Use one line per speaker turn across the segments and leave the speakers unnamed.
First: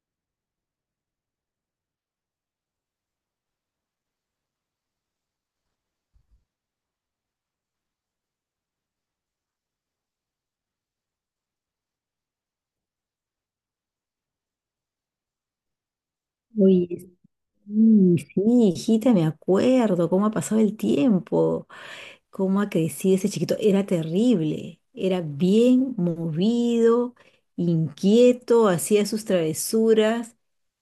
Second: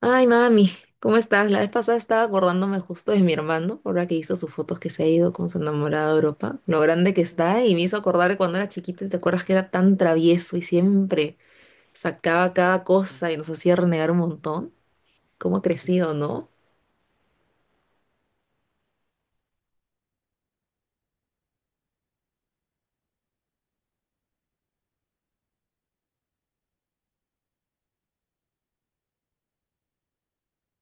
Ay, mami, ¿cómo estás? La vez pasada estaba acordándome justo de mi hermano, ahora que hizo sus fotos que se ha ido con su enamorada a Europa, lo grande que está, y me hizo acordar de cuando era chiquita, y ¿te acuerdas que era tan travieso y siempre sacaba cada cosa y nos hacía renegar un montón? ¿Cómo ha crecido, no?
Oye, sí, sí, hijita, me acuerdo cómo ha pasado el tiempo, cómo ha crecido ese chiquito. Era terrible, era bien movido, inquieto, hacía sus travesuras,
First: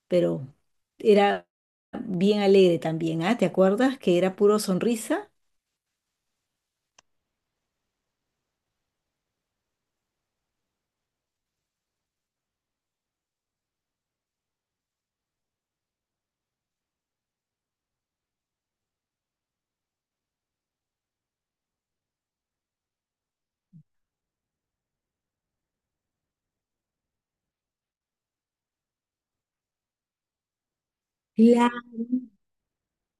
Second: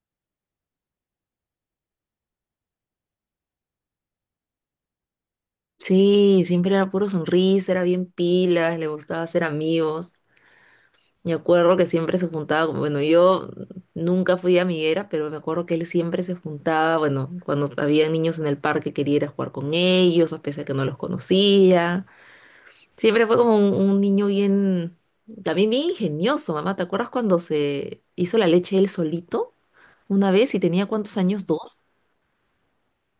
pero era bien alegre también, ¿ah? ¿Te acuerdas que era puro sonrisa?
Sí, siempre era puro sonrisa, era bien pilas, le gustaba hacer amigos. Me acuerdo que siempre se juntaba, bueno, yo nunca fui amiguera, pero me acuerdo que él siempre se juntaba, bueno, cuando había niños en el parque quería ir a jugar con ellos, a pesar que no los conocía. Siempre fue como un niño bien, también bien ingenioso, mamá. ¿Te acuerdas cuando se hizo la leche él solito una vez y tenía cuántos años? Dos.
Claro,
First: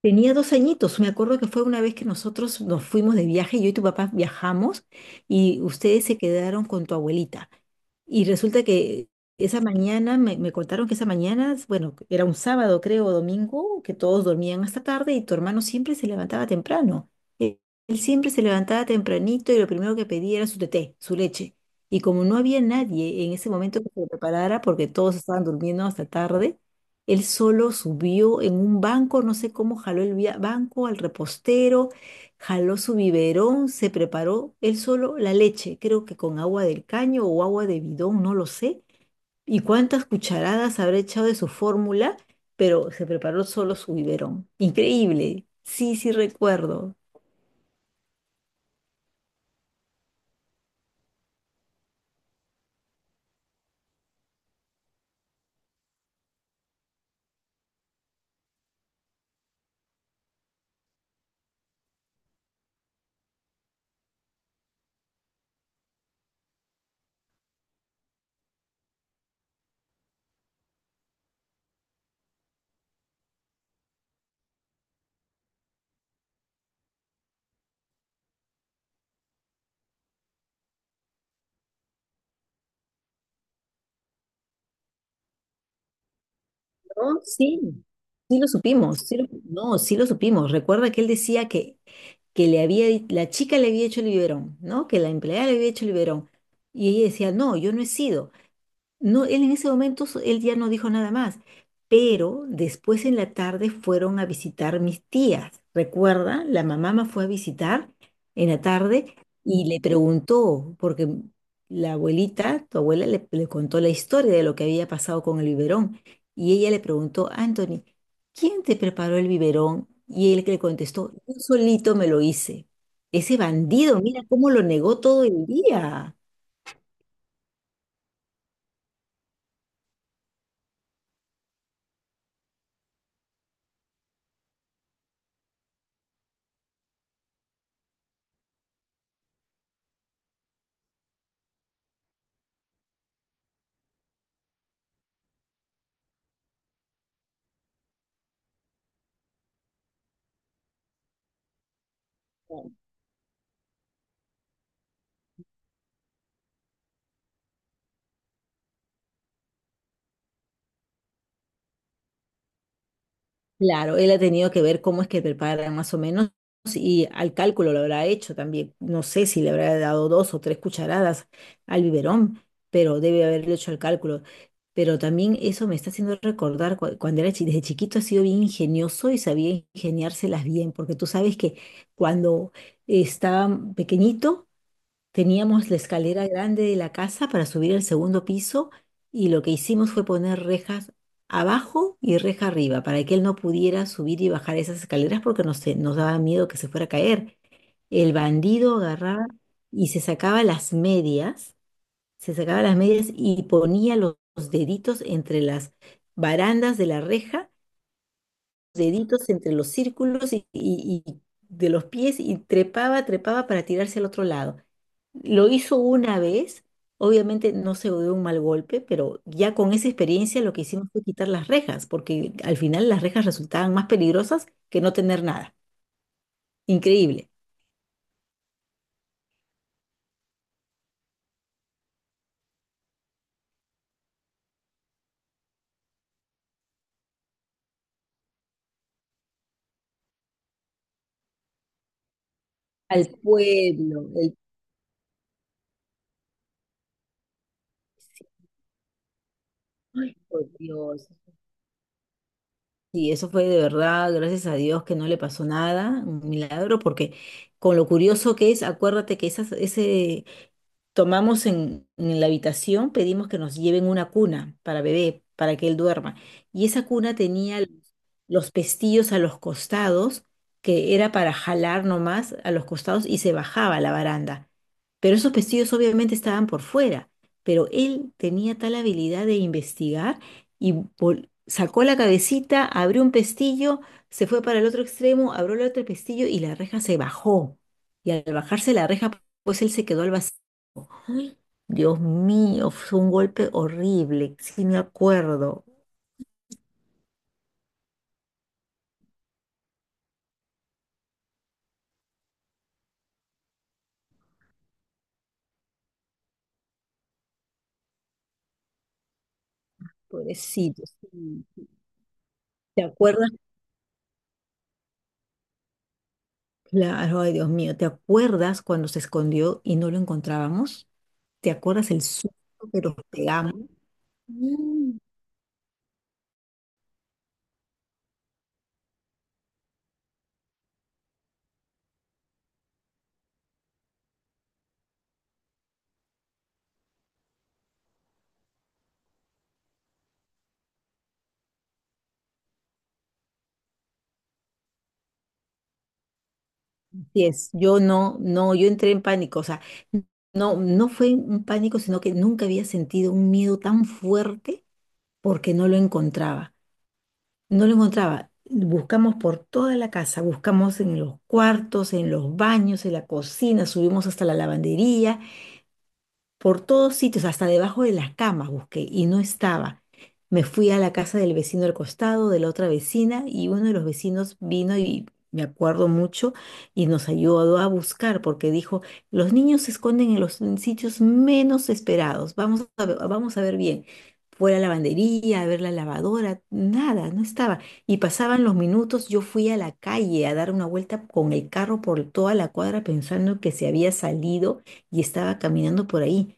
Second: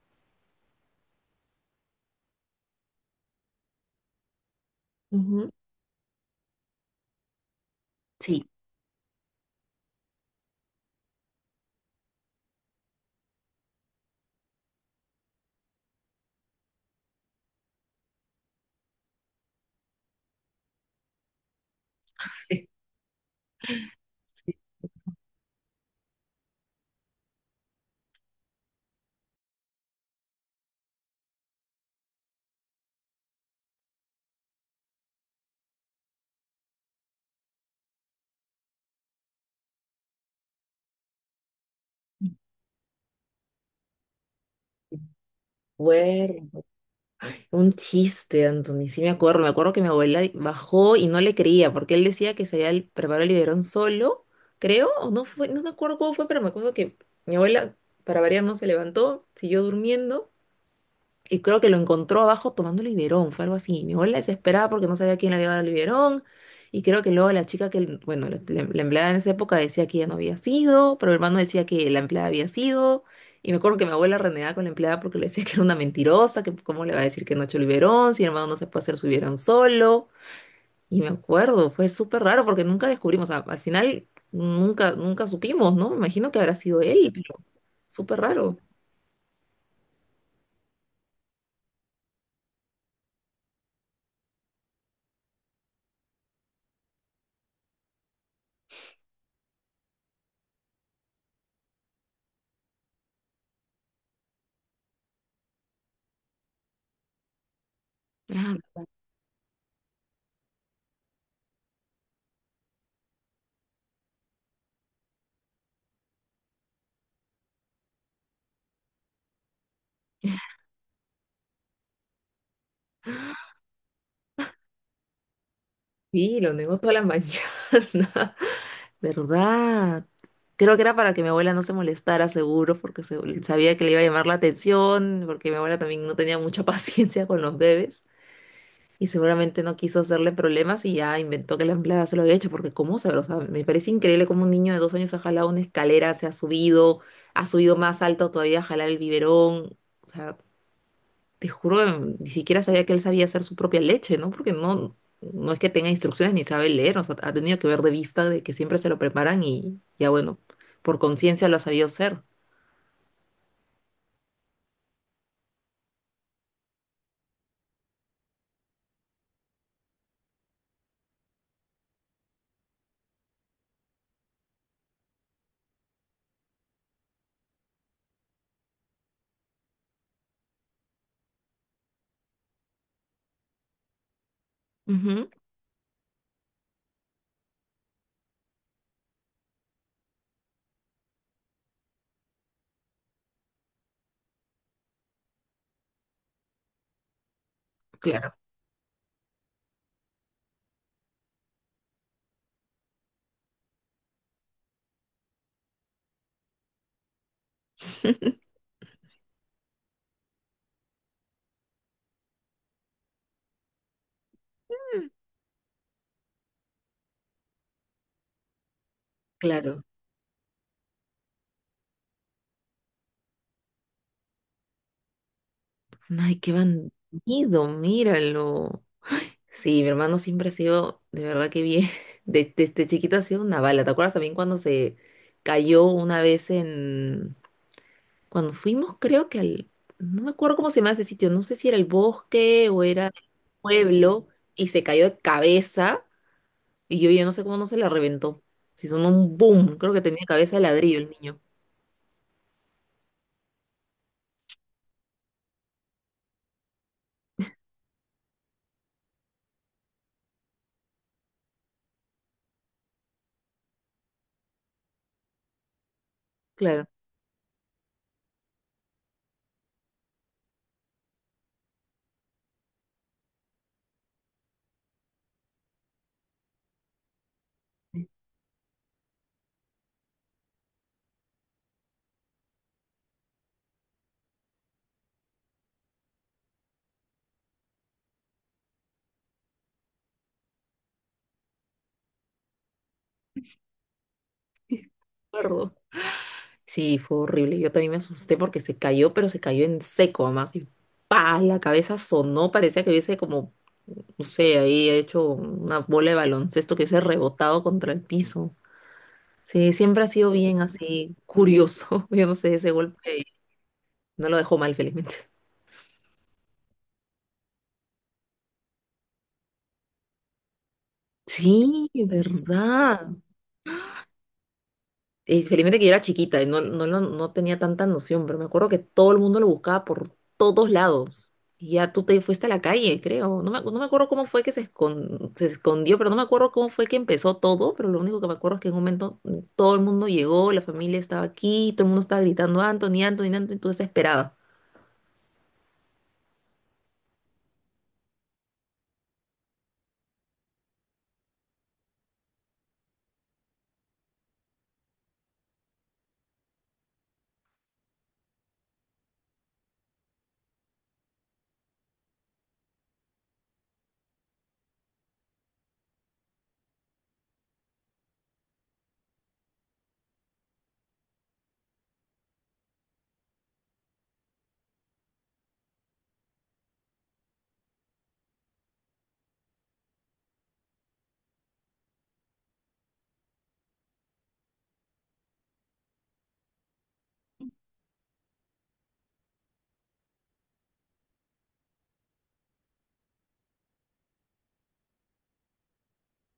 tenía 2 añitos. Me acuerdo que fue una vez que nosotros nos fuimos de viaje, yo y tu papá viajamos
Ujú.
y ustedes se quedaron con tu abuelita. Y
Sí.
resulta que esa mañana, me contaron que esa mañana, bueno, era un sábado creo, o domingo, que todos dormían hasta tarde y tu hermano siempre se levantaba temprano. Él siempre se levantaba tempranito y lo primero que pedía era su teté, su leche. Y como no había nadie en ese momento que se lo preparara, porque todos estaban durmiendo hasta tarde, él solo subió en un banco, no sé cómo jaló el banco al repostero, jaló su biberón, se preparó él solo la leche, creo que con agua del caño o agua de bidón, no lo sé. Y cuántas cucharadas habrá echado de su fórmula, pero se preparó solo su biberón. Increíble. Sí, sí
Bueno.
recuerdo.
Un chiste, Anthony. Sí me acuerdo que mi abuela bajó y no le creía, porque él decía que preparado el biberón solo, creo, o no fue, no me acuerdo cómo fue, pero me acuerdo que mi abuela, para variar, no se levantó, siguió durmiendo y creo que lo encontró abajo tomando Liberón, fue algo así. Mi abuela desesperada porque no sabía quién le había dado Liberón, y creo que luego la chica que, bueno, la empleada en esa época decía que ella no había sido, pero el hermano decía que la empleada había sido, y me acuerdo que mi abuela renegaba con la empleada porque le decía que era una mentirosa, que cómo le va a decir que no ha hecho Liberón, si el hermano no se puede hacer su Liberón solo, y me acuerdo, fue súper raro porque nunca descubrimos, o sea, al final nunca supimos, ¿no? Me imagino que habrá sido él,
No,
pero
sí,
súper
sí lo
raro.
supimos, no, sí lo supimos. Recuerda que él decía que le había, la chica le había hecho el biberón, ¿no? Que la empleada le había hecho el biberón. Y ella decía, no, yo no he sido. No, él en ese momento, él ya no dijo nada más, pero después en la tarde fueron a visitar mis tías. Recuerda, la mamá me fue a visitar en
Ah,
la tarde y le preguntó, porque la abuelita, tu abuela, le contó la historia de lo que había pasado con el biberón. Y ella le preguntó, Anthony, ¿quién te preparó el biberón? Y él que le contestó, yo solito me lo hice. Ese bandido, mira cómo lo negó todo el día.
sí, lo negó toda la mañana, ¿verdad? Creo que era para que mi abuela no se molestara, seguro, porque sabía que le iba a llamar la atención, porque mi abuela también no tenía mucha paciencia con los bebés y seguramente no quiso hacerle problemas y ya inventó que la empleada se lo había hecho, porque cómo sabe, o sea, me parece increíble cómo un niño de 2 años ha jalado una escalera, se ha subido más alto todavía a jalar el biberón, o sea, te juro, ni siquiera sabía que él sabía hacer su propia leche, ¿no? Porque no es que tenga instrucciones ni sabe leer, o sea, ha tenido que ver de vista de que siempre se lo preparan y ya bueno, por conciencia lo ha sabido hacer.
Claro, él ha tenido que ver cómo es que preparan más o menos y al cálculo lo habrá hecho también. No sé si le habrá dado 2 o 3 cucharadas al biberón, pero debe haberlo hecho al cálculo. Pero también eso me está haciendo recordar desde chiquito ha sido bien ingenioso y sabía ingeniárselas bien, porque tú sabes que cuando estaba pequeñito
Ujú,
teníamos la escalera grande de la casa para subir al segundo piso y lo que hicimos fue poner rejas abajo y reja arriba para que él no pudiera subir y bajar esas escaleras porque nos daba miedo que se fuera a caer. El
claro,
bandido agarraba y se sacaba las medias, se sacaba las medias y ponía los deditos entre las barandas de la reja deditos entre los círculos y de los pies y trepaba, trepaba para tirarse al otro lado. Lo hizo una vez, obviamente no se dio un mal golpe, pero ya con
claro.
esa experiencia lo que hicimos fue quitar las rejas, porque al final las rejas resultaban más peligrosas que no tener nada.
Ay, qué
Increíble.
bandido, míralo. Sí, mi hermano siempre ha sido, de verdad que bien, desde chiquito ha sido una bala. ¿Te acuerdas también cuando se cayó una vez en, cuando fuimos, creo que al, no me acuerdo cómo se llama ese sitio, no sé si era el bosque o era
Al
el
pueblo,
pueblo,
el...
y se cayó de cabeza, y yo ya no sé cómo no se la
sí,
reventó. Si sonó un boom, creo que tenía
por
cabeza de ladrillo
Dios.
el niño.
Sí, eso fue de verdad, gracias a Dios que no le pasó nada, un milagro, porque con lo curioso que es, acuérdate que tomamos en la habitación, pedimos que nos lleven una cuna para bebé, para que él duerma. Y esa
Claro.
cuna tenía los pestillos a los costados, que era para jalar nomás a los costados y se bajaba a la baranda. Pero esos pestillos obviamente estaban por fuera, pero él tenía tal habilidad de investigar y sacó la cabecita, abrió un pestillo, se fue para el otro extremo, abrió el otro pestillo y la reja se bajó. Y al bajarse la reja, pues él se quedó al vacío. Ay, Dios mío, fue un golpe horrible, sí me
Me
acuerdo.
acuerdo. Sí, fue horrible. Yo también me asusté porque se cayó, pero se cayó en seco, además. Y pa, la cabeza sonó, parecía que hubiese como, no sé, ahí hecho una bola de baloncesto que hubiese rebotado contra el piso. Sí, siempre ha sido bien
Pobrecito,
así
sí.
curioso. Yo no sé, ese
¿Te
golpe
acuerdas?
no lo dejó mal, felizmente.
Claro, ay, Dios mío, ¿te acuerdas cuando se escondió y no lo encontrábamos? ¿Te acuerdas
Sí,
el susto que nos
verdad.
pegamos? Mm.
Felizmente que yo era chiquita y no tenía tanta noción, pero me acuerdo que todo el mundo lo buscaba por todos lados. Y ya tú te fuiste a la calle, creo. No me acuerdo cómo fue que se escondió, pero no me acuerdo cómo fue que empezó todo, pero lo único que me acuerdo es que en un momento todo el mundo llegó, la familia estaba aquí, todo el mundo estaba gritando, Anthony, Anthony, Anthony, tú desesperada.
Así es, yo no, no, yo entré en pánico, o sea, no, no fue un pánico, sino que nunca había sentido un miedo tan fuerte porque no lo encontraba. No lo encontraba. Buscamos por toda la casa, buscamos en los cuartos, en los baños, en la cocina, subimos hasta la lavandería por todos sitios, hasta debajo de las camas busqué y no estaba. Me fui a la casa del vecino al costado, de la otra vecina, y uno de los vecinos vino y me acuerdo mucho y nos ayudó a buscar porque dijo, los niños se esconden en los en sitios menos esperados, vamos a ver bien. Fue a la lavandería, a ver la lavadora, nada, no estaba. Y pasaban los minutos, yo fui a la calle a dar una vuelta con el carro por toda la cuadra pensando que se había salido y estaba caminando por ahí.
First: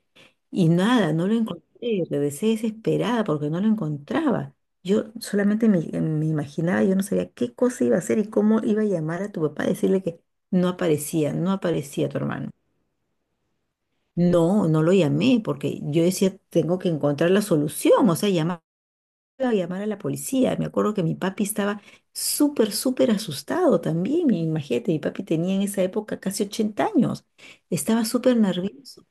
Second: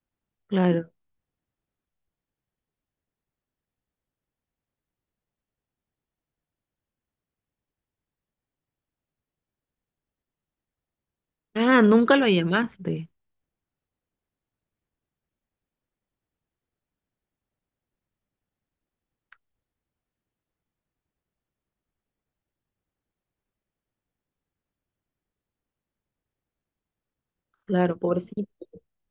Y
Claro.
nada, no lo encontré, regresé desesperada porque no lo encontraba. Yo solamente me imaginaba, yo no sabía qué cosa iba a hacer y cómo iba a llamar a tu papá, a decirle que no aparecía, no
Ah,
aparecía
nunca
tu
lo
hermano.
llamaste.
No, no lo llamé porque yo decía, tengo que encontrar la solución, o sea, llamar, llamar a la policía. Me acuerdo que mi papi estaba súper, súper asustado también. Imagínate, mi papi tenía en esa época casi 80 años,
Claro,
estaba súper
pobrecito.
nervioso.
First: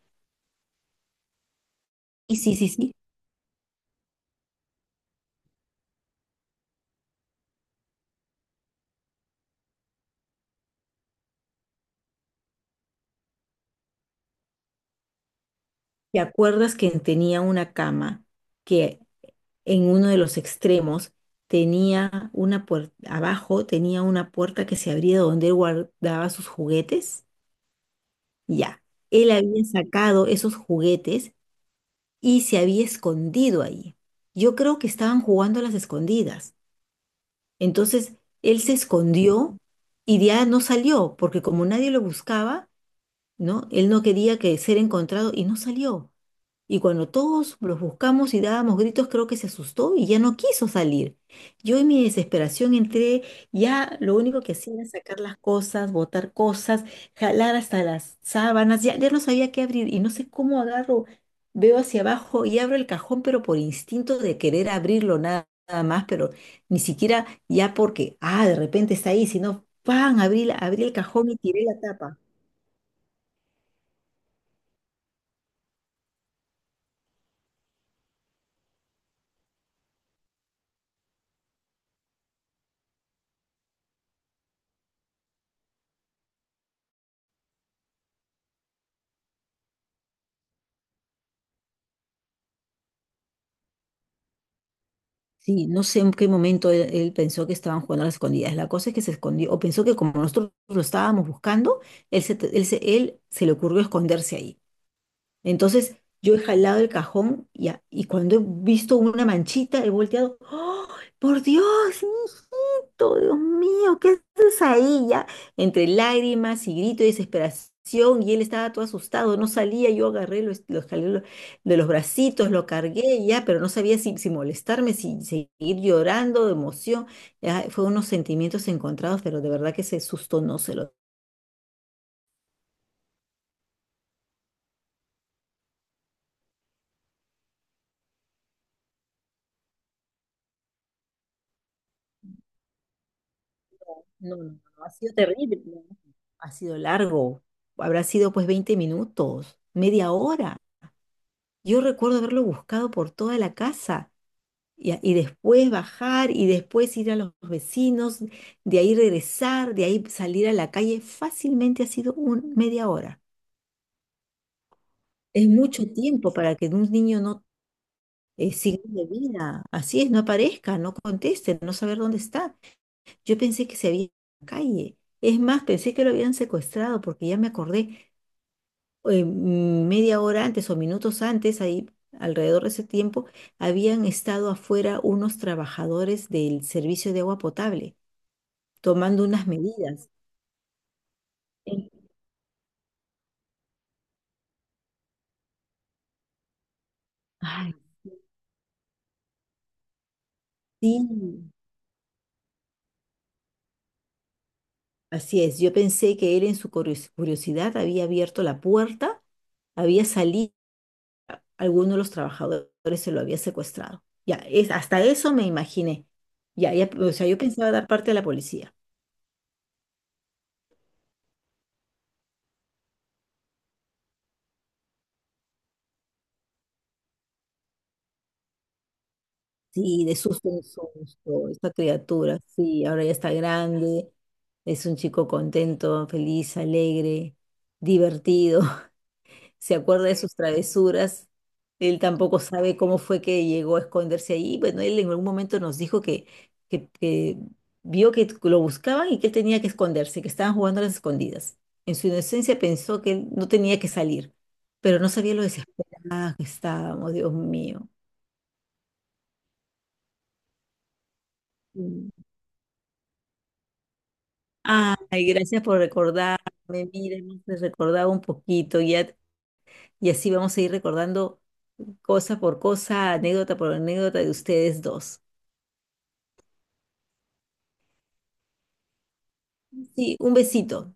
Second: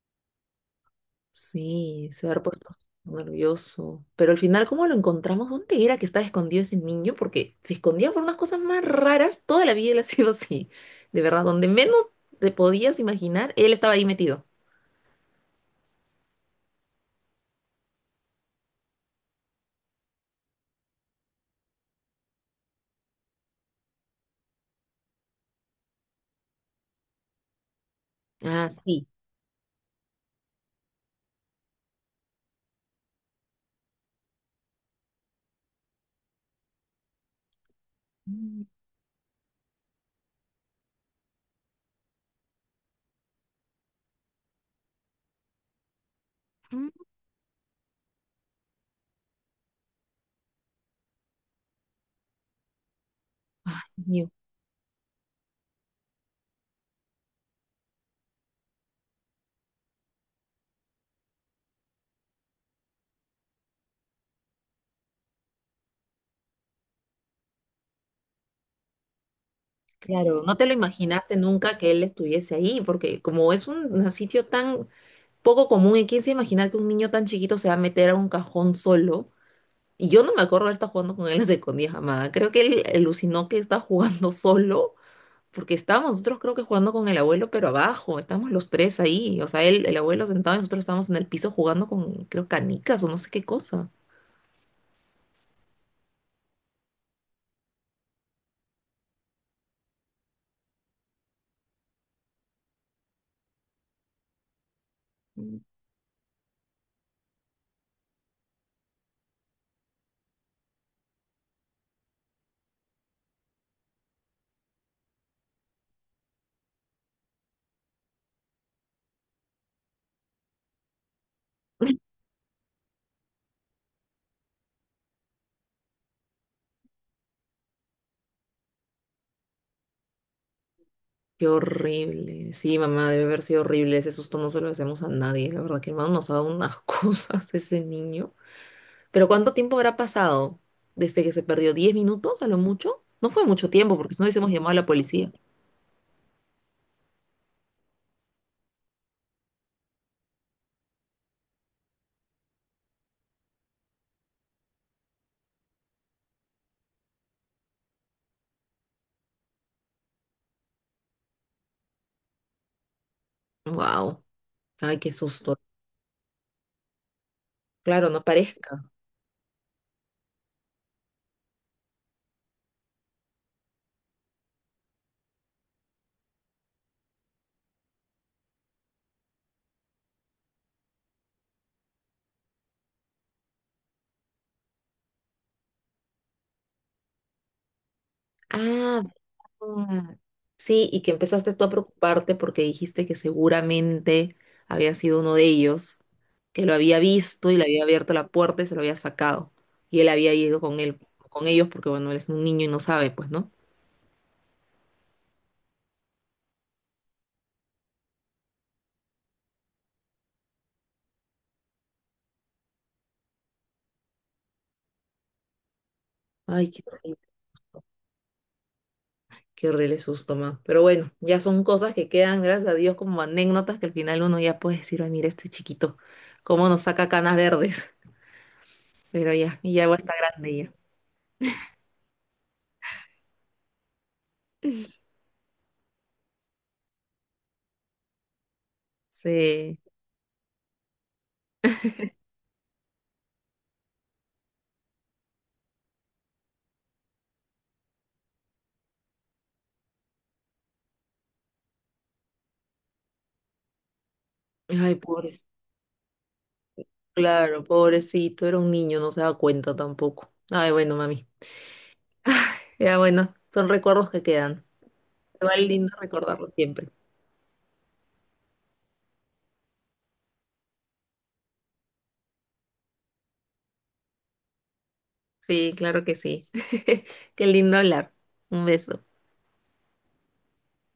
Sí, se
Y
ha
sí, sí,
puesto
sí.
nervioso. Pero al final, ¿cómo lo encontramos? ¿Dónde era que estaba escondido ese niño? Porque se escondía por unas cosas más raras. Toda la vida él ha sido así. De verdad, donde menos te podías imaginar, él estaba ahí metido.
¿Te acuerdas que tenía una cama que en uno de los extremos tenía una puerta, abajo tenía una puerta que se abría donde él guardaba sus juguetes?
Ah,
Ya,
sí.
él había sacado esos juguetes y se había escondido ahí. Yo creo que estaban jugando a las escondidas. Entonces, él
Ujú.
se escondió y ya no salió, porque como nadie lo buscaba, ¿no? Él no quería que ser encontrado y no salió. Y cuando todos los buscamos y dábamos gritos, creo que se asustó y ya no quiso salir. Yo en mi desesperación entré,
Ay,
ya
Dios
lo
mío.
único que hacía era sacar las cosas, botar cosas, jalar hasta las sábanas, ya, ya no sabía qué abrir y no sé cómo agarro, veo hacia abajo y abro el cajón, pero por instinto de querer abrirlo nada, nada más, pero ni siquiera ya porque, ah, de repente está ahí, sino, ¡pam!
Claro,
Abrí,
no te lo
abrí el cajón
imaginaste
y tiré
nunca
la
que él
tapa.
estuviese ahí, porque como es un sitio tan poco común, ¿y quién se imagina que un niño tan chiquito se va a meter a un cajón solo? Y yo no me acuerdo de estar jugando con él a escondidas jamás. Creo que él alucinó que está jugando solo, porque estábamos nosotros creo que jugando con el abuelo, pero abajo, estábamos los tres ahí. O sea, él, el abuelo sentado y nosotros estábamos en el piso jugando con, creo, canicas o no sé qué cosa.
Sí, no sé en qué momento él, él pensó que estaban jugando a las escondidas. La cosa es que se escondió, o pensó que como nosotros lo estábamos buscando, él se le ocurrió esconderse ahí.
Mm.
Entonces yo he jalado el cajón y cuando he visto una manchita, he volteado, ¡Oh, por Dios, hijito! Dios mío, ¿qué haces ahí ya? Entre lágrimas y grito de desesperación y él estaba todo asustado, no salía, yo agarré, lo jalé de los bracitos, lo cargué ya, pero no sabía si, si molestarme, si seguir llorando de emoción. Ya, fue unos sentimientos encontrados, pero de verdad que ese susto no se lo.
Qué horrible. Sí, mamá, debe haber sido horrible. Ese susto no se lo hacemos a nadie. La verdad que hermano nos ha dado unas cosas ese niño. Pero ¿cuánto tiempo habrá pasado desde que se perdió? ¿10 minutos a lo mucho? No fue mucho tiempo porque si no
No, no,
hubiésemos
no,
llamado a la
ha sido
policía.
terrible, ¿no? Ha sido largo. Habrá sido pues 20 minutos, media hora. Yo recuerdo haberlo buscado por toda la casa y después bajar y después ir a los vecinos, de ahí regresar, de ahí salir a la calle. Fácilmente ha sido un, media hora.
Wow. Ay, qué
Es
susto.
mucho tiempo para que un niño no...
Claro, no parezca.
signo de vida, así es, no aparezca, no conteste, no saber dónde está. Yo pensé que se había ido a la calle. Es más, pensé que lo habían secuestrado porque ya me acordé, media hora antes o minutos antes, ahí alrededor de ese tiempo, habían estado afuera unos trabajadores del servicio de agua potable
Ah,
tomando unas medidas.
verdad. Sí, y que empezaste tú a
En-
preocuparte porque dijiste que seguramente había sido uno de ellos, que lo había visto y le
Ay,
había abierto la puerta y se lo había sacado. Y él había ido con él,
sí,
con ellos, porque bueno, él es un niño y no sabe, pues, ¿no?
así es. Yo pensé que él en su curiosidad había abierto la puerta, había salido, alguno de los trabajadores se lo había secuestrado. Ya, es, hasta eso me imaginé.
Ay,
Ya, ya, o sea, yo pensaba dar parte a la policía.
qué horrible susto, ma. Pero bueno, ya son cosas que quedan, gracias a Dios, como anécdotas que al final uno ya puede decir, ay, mira este chiquito, cómo nos saca canas verdes. Pero ya, y ya va a
Sí,
estar
de susto
grande
en
ya.
susto, esta criatura, sí, ahora ya está grande, es un chico contento, feliz, alegre, divertido, se
Sí.
acuerda de sus travesuras, él tampoco sabe cómo fue que llegó a esconderse ahí, bueno, él en algún momento nos dijo que vio que lo buscaban y que él tenía que esconderse, que estaban jugando a las escondidas. En su inocencia pensó que él no tenía que salir,
Ay,
pero no sabía
pobre.
lo desesperado que estábamos, Dios
Claro,
mío.
pobrecito, era un niño, no se da cuenta tampoco. Ay, bueno, mami. Ya bueno, son recuerdos que quedan.
Ay, gracias
Igual
por
lindo
recordarme.
recordarlo siempre.
Mira, hemos recordado un poquito y así vamos a ir recordando cosa por cosa, anécdota por anécdota de ustedes dos.
Sí, claro que sí. Qué lindo hablar. Un beso.
Sí, un besito.